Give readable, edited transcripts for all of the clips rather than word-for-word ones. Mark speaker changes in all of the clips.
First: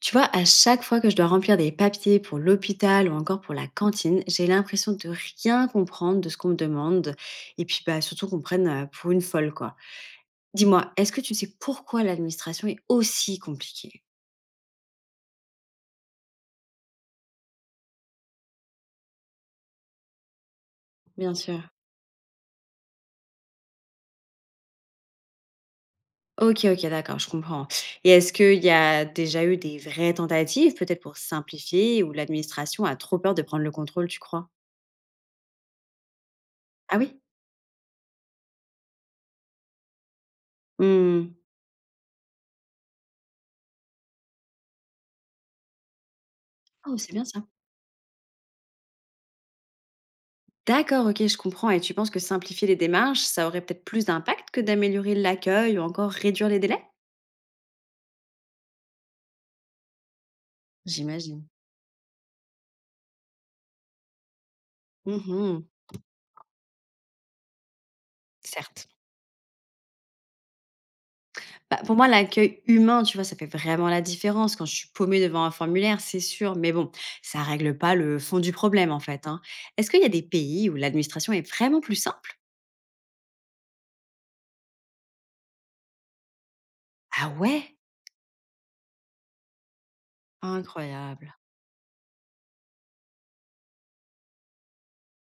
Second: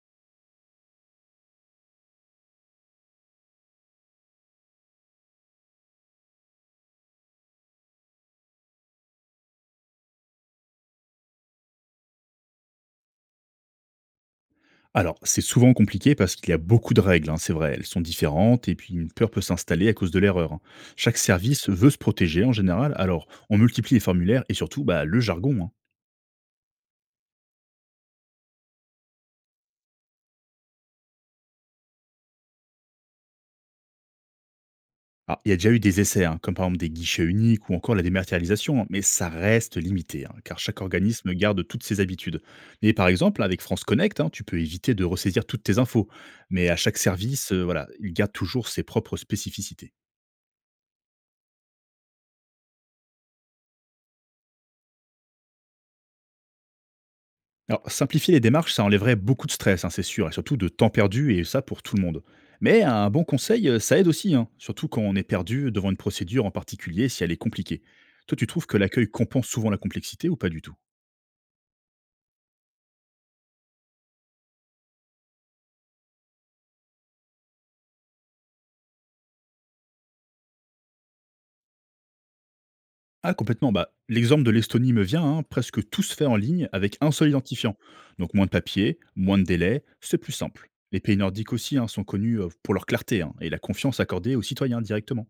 Speaker 1: Tu vois, à chaque fois que je dois remplir des papiers pour l'hôpital ou encore pour la cantine, j'ai l'impression de rien comprendre de ce qu'on me demande et puis bah, surtout qu'on me prenne pour une folle quoi. Dis-moi, est-ce que tu sais pourquoi l'administration est aussi compliquée?
Speaker 2: Alors, c'est souvent compliqué parce qu'il y a beaucoup de règles, hein, c'est vrai. Elles sont différentes et puis une peur peut s'installer à cause de l'erreur, hein. Chaque
Speaker 1: Bien sûr.
Speaker 2: service veut se protéger en général, alors on multiplie les formulaires et surtout bah, le jargon, hein.
Speaker 1: Ok, ok, d'accord, je comprends. Et est-ce qu'il y a déjà eu des vraies tentatives, peut-être pour simplifier, où l'administration a trop peur de prendre le contrôle, tu crois?
Speaker 2: Alors, il y a déjà eu des essais, hein, comme par exemple des
Speaker 1: Ah oui.
Speaker 2: guichets uniques ou encore la dématérialisation, hein, mais ça reste limité, hein, car chaque organisme
Speaker 1: Hmm.
Speaker 2: garde toutes ses habitudes. Mais par exemple, avec France Connect, hein, tu peux éviter de ressaisir toutes tes infos, mais à
Speaker 1: Oh,
Speaker 2: chaque
Speaker 1: c'est bien ça.
Speaker 2: service, voilà, il garde toujours ses propres spécificités.
Speaker 1: D'accord, ok, je comprends. Et tu penses que simplifier les démarches, ça aurait peut-être plus d'impact que d'améliorer l'accueil ou encore réduire les délais?
Speaker 2: Alors, simplifier les démarches, ça enlèverait beaucoup de stress, hein, c'est sûr, et surtout de temps perdu, et
Speaker 1: J'imagine.
Speaker 2: ça pour tout le monde. Mais un bon conseil, ça aide aussi, hein, surtout quand on est
Speaker 1: Mhm.
Speaker 2: perdu devant une procédure en particulier, si elle est compliquée. Toi, tu trouves que
Speaker 1: Certes.
Speaker 2: l'accueil compense souvent la complexité ou pas du tout?
Speaker 1: Bah, pour moi, l'accueil humain, tu vois, ça fait vraiment la différence. Quand je suis paumée devant un formulaire, c'est sûr. Mais bon, ça règle pas le fond du problème, en fait. Hein. Est-ce qu'il y a des pays où l'administration est vraiment plus simple?
Speaker 2: Ah, complètement. Bah, l'exemple de l'Estonie me vient, hein, presque tout se fait en ligne avec un seul
Speaker 1: Ah ouais.
Speaker 2: identifiant. Donc moins de papier, moins de délai, c'est plus simple. Les pays
Speaker 1: Incroyable.
Speaker 2: nordiques aussi hein, sont connus pour leur clarté hein, et la confiance accordée aux citoyens directement.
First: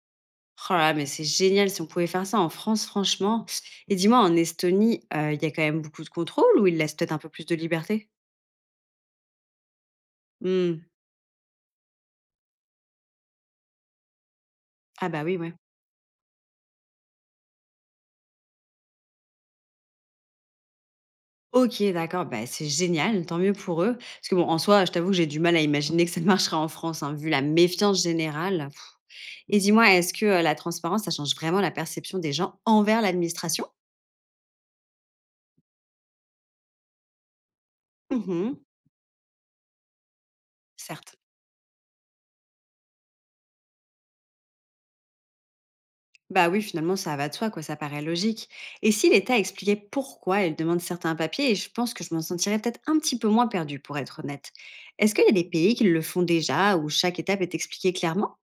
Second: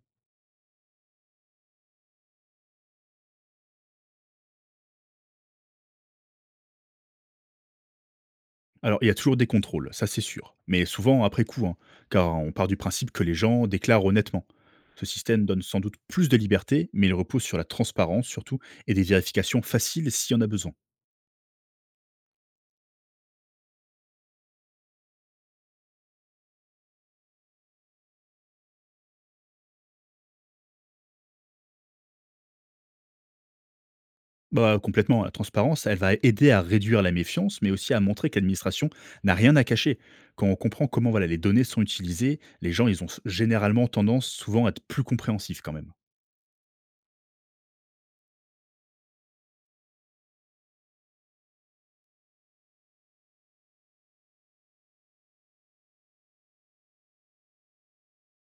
Speaker 1: Oh là là, mais c'est génial si on pouvait faire ça en France, franchement. Et dis-moi, en Estonie, il y a quand même beaucoup de contrôle ou ils laissent peut-être un peu plus de liberté?
Speaker 2: Alors, il y a toujours des contrôles, ça c'est sûr,
Speaker 1: Hmm.
Speaker 2: mais souvent après coup, hein, car on part du principe que les gens déclarent honnêtement. Ce
Speaker 1: Ah bah oui,
Speaker 2: système
Speaker 1: ouais.
Speaker 2: donne sans doute plus de liberté, mais il repose sur la transparence surtout et des vérifications faciles s'il y en a besoin.
Speaker 1: OK, d'accord, bah, c'est génial, tant mieux pour eux. Parce que bon, en soi, je t'avoue que j'ai du mal à imaginer que ça marchera en France, hein, vu la méfiance générale. Pff. Et dis-moi, est-ce que, la transparence, ça change vraiment la perception des gens envers l'administration?
Speaker 2: Bah, complètement, la transparence, elle va aider à réduire la méfiance, mais aussi à montrer que
Speaker 1: Mmh.
Speaker 2: l'administration n'a rien à cacher. Quand on comprend comment
Speaker 1: Certes.
Speaker 2: voilà, les données sont utilisées, les gens, ils ont généralement tendance souvent à être plus compréhensifs quand même.
Speaker 1: Bah oui, finalement, ça va de soi, quoi, ça paraît logique. Et si l'État expliquait pourquoi il demande certains papiers, je pense que je m'en sentirais peut-être un petit peu moins perdue, pour être honnête. Est-ce qu'il y a des pays qui le font déjà, où chaque étape est expliquée clairement?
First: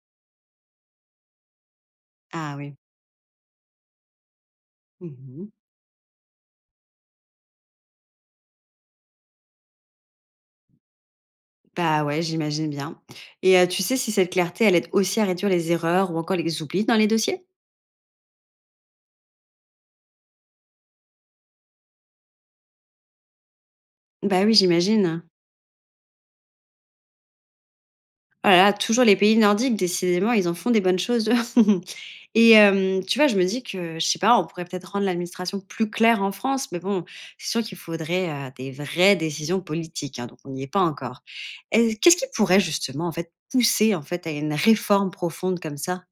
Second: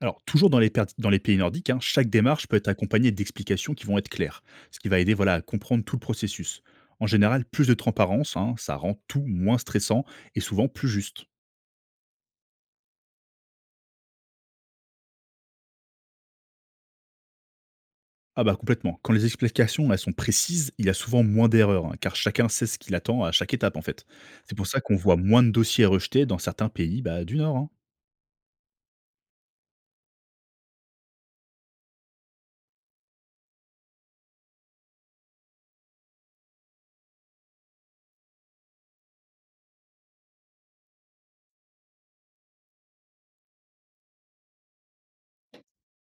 Speaker 2: Alors, toujours dans les, dans les pays nordiques, hein, chaque démarche
Speaker 1: Ah
Speaker 2: peut être
Speaker 1: oui.
Speaker 2: accompagnée d'explications qui vont être claires, ce qui va aider voilà, à
Speaker 1: Mmh.
Speaker 2: comprendre tout le processus. En général, plus de transparence, hein, ça rend tout moins stressant et souvent plus juste.
Speaker 1: Bah, ouais, j'imagine bien. Et tu sais si cette clarté, elle aide aussi à réduire les erreurs ou encore les oublis dans les dossiers?
Speaker 2: Ah bah complètement. Quand les explications elles sont précises, il y a souvent moins d'erreurs, hein, car chacun sait ce qu'il attend à chaque étape en fait.
Speaker 1: Bah, oui,
Speaker 2: C'est pour ça qu'on voit
Speaker 1: j'imagine.
Speaker 2: moins de dossiers rejetés dans certains pays bah, du Nord, hein.
Speaker 1: Oh là là, toujours les pays nordiques, décidément, ils en font des bonnes choses, eux. Et tu vois, je me dis que, je sais pas, on pourrait peut-être rendre l'administration plus claire en France, mais bon, c'est sûr qu'il faudrait, des vraies décisions politiques, hein, donc on n'y est pas encore. Est qu'est-ce qui pourrait justement, en fait, pousser, en fait, à une réforme profonde comme ça?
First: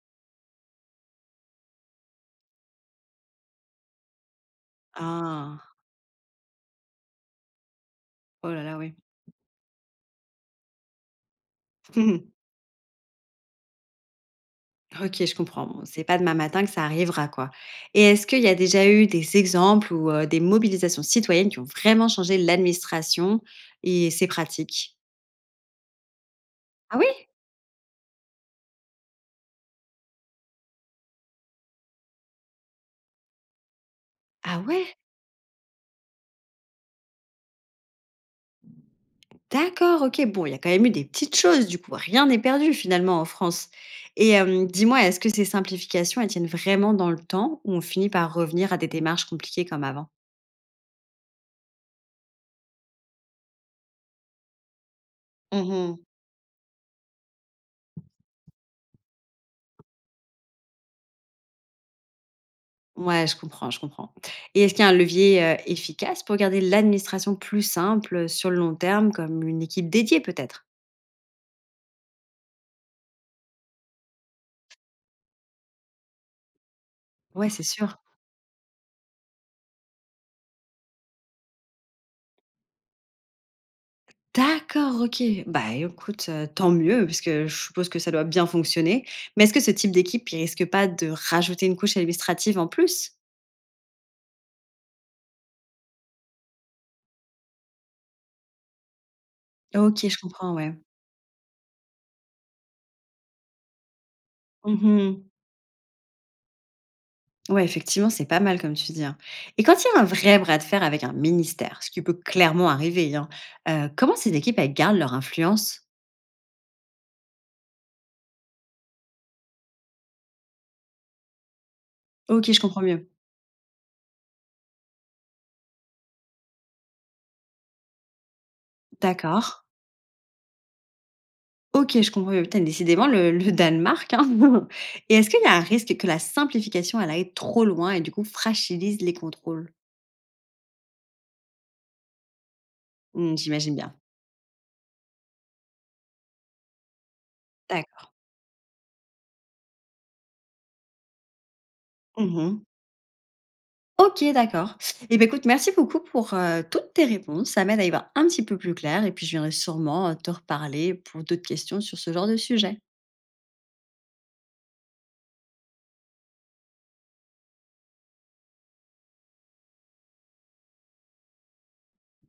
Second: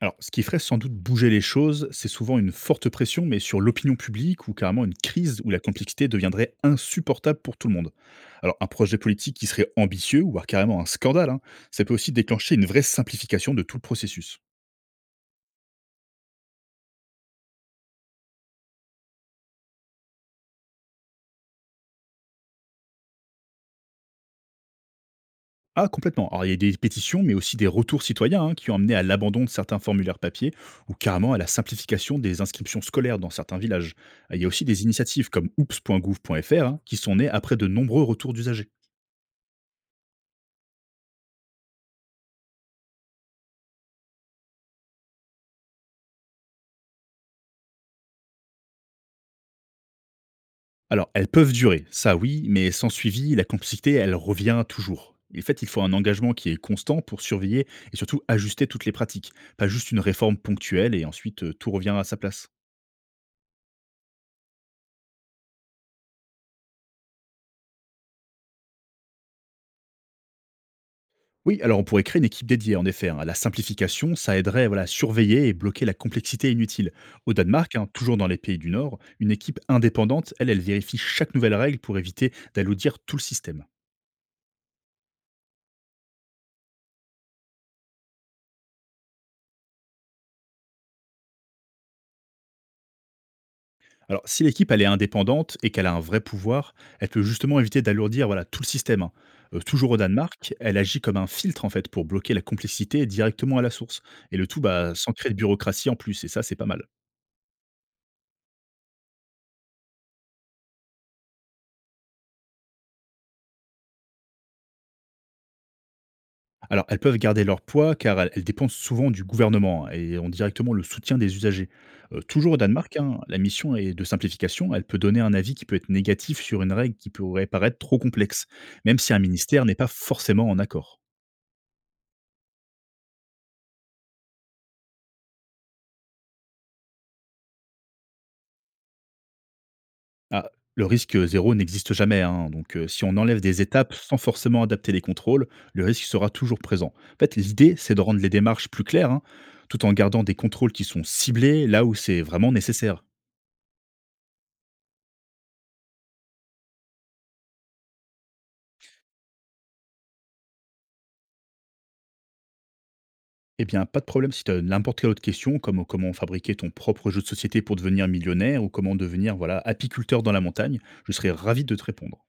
Speaker 2: Alors, ce qui ferait sans doute bouger les choses, c'est souvent une forte pression, mais sur l'opinion publique ou carrément une crise où la
Speaker 1: Ah!
Speaker 2: complexité deviendrait insupportable pour tout le monde.
Speaker 1: Oh
Speaker 2: Alors,
Speaker 1: là
Speaker 2: un
Speaker 1: là, oui.
Speaker 2: projet politique qui serait ambitieux, voire carrément un scandale, hein, ça peut aussi déclencher une vraie simplification de tout le processus.
Speaker 1: OK, je comprends. Bon, c'est pas demain matin que ça arrivera, quoi. Et est-ce qu'il y a déjà eu des exemples ou des mobilisations citoyennes qui ont vraiment changé l'administration et ses pratiques?
Speaker 2: Ah, complètement. Alors, il y a des
Speaker 1: Ah
Speaker 2: pétitions,
Speaker 1: oui?
Speaker 2: mais aussi des retours citoyens hein, qui ont amené à l'abandon de certains formulaires papier ou carrément à la simplification des inscriptions scolaires dans certains villages. Il y a
Speaker 1: Ah
Speaker 2: aussi des
Speaker 1: ouais?
Speaker 2: initiatives comme oops.gouv.fr hein, qui sont nées après de nombreux retours d'usagers.
Speaker 1: D'accord, OK. Bon, il y a quand même eu des petites choses du coup. Rien n'est perdu finalement en France. Et dis-moi, est-ce que ces simplifications, elles tiennent vraiment dans le temps ou on finit par revenir à des démarches compliquées comme avant?
Speaker 2: Alors, elles peuvent durer, ça oui, mais sans suivi, la complexité, elle revient toujours. En fait, il faut un
Speaker 1: Mmh.
Speaker 2: engagement qui est constant pour surveiller et surtout ajuster toutes les pratiques, pas juste une réforme ponctuelle et ensuite tout revient à sa place.
Speaker 1: Ouais, je comprends, je comprends. Et est-ce qu'il y a un levier, efficace pour garder l'administration plus simple, sur le long terme, comme une équipe dédiée peut-être?
Speaker 2: Oui, alors on pourrait créer une équipe dédiée, en effet, hein. La simplification, ça aiderait voilà, à surveiller et bloquer la complexité inutile. Au
Speaker 1: Ouais, c'est
Speaker 2: Danemark, hein,
Speaker 1: sûr.
Speaker 2: toujours dans les pays du Nord, une équipe indépendante, elle, elle vérifie chaque nouvelle règle pour éviter d'alourdir tout le système.
Speaker 1: D'accord, OK. Bah, écoute, tant mieux, parce que je suppose que ça doit bien fonctionner. Mais est-ce que ce type d'équipe, il risque pas de rajouter une couche administrative en plus?
Speaker 2: Alors, si l'équipe elle est indépendante et qu'elle a un vrai pouvoir, elle peut justement éviter d'alourdir voilà, tout le système, hein. Toujours au
Speaker 1: OK, je comprends,
Speaker 2: Danemark,
Speaker 1: ouais.
Speaker 2: elle agit comme un filtre en fait pour bloquer la complexité directement à la source. Et le tout bah, sans créer
Speaker 1: Mmh.
Speaker 2: de bureaucratie en plus, et ça c'est pas mal.
Speaker 1: Ouais, effectivement, c'est pas mal comme tu dis, hein. Et quand il y a un vrai bras de fer avec un ministère, ce qui peut clairement arriver, hein, comment ces équipes, elles gardent leur influence?
Speaker 2: Alors elles peuvent garder leur poids car elles, elles dépendent souvent du gouvernement hein, et ont directement le soutien des usagers.
Speaker 1: OK,
Speaker 2: Toujours au
Speaker 1: je comprends
Speaker 2: Danemark,
Speaker 1: mieux.
Speaker 2: hein, la mission est de simplification, elle peut donner un avis qui peut être négatif sur une règle qui pourrait paraître trop complexe, même si un
Speaker 1: D'accord.
Speaker 2: ministère n'est pas forcément en accord.
Speaker 1: OK, je comprends mieux. Putain, décidément le Danemark, hein. Et est-ce qu'il y a un risque que la simplification, elle aille trop loin et du coup fragilise les contrôles?
Speaker 2: Ah, le risque, zéro n'existe jamais, hein, donc si on
Speaker 1: Mmh,
Speaker 2: enlève des
Speaker 1: j'imagine
Speaker 2: étapes
Speaker 1: bien.
Speaker 2: sans forcément adapter les contrôles, le risque sera toujours présent. En fait, l'idée, c'est de
Speaker 1: D'accord.
Speaker 2: rendre les démarches plus claires, hein, tout en gardant des contrôles qui sont ciblés là où c'est vraiment
Speaker 1: Mmh.
Speaker 2: nécessaire.
Speaker 1: OK, d'accord. Et ben écoute, merci beaucoup pour, toutes tes réponses. Ça m'aide à y voir un petit peu plus clair et puis je viendrai sûrement, te reparler pour d'autres questions sur ce genre de sujet.
Speaker 2: Eh bien, pas de problème si tu as n'importe quelle autre question, comme comment fabriquer ton propre jeu de société pour devenir millionnaire ou comment devenir, voilà, apiculteur dans la montagne, je serais ravi de te répondre.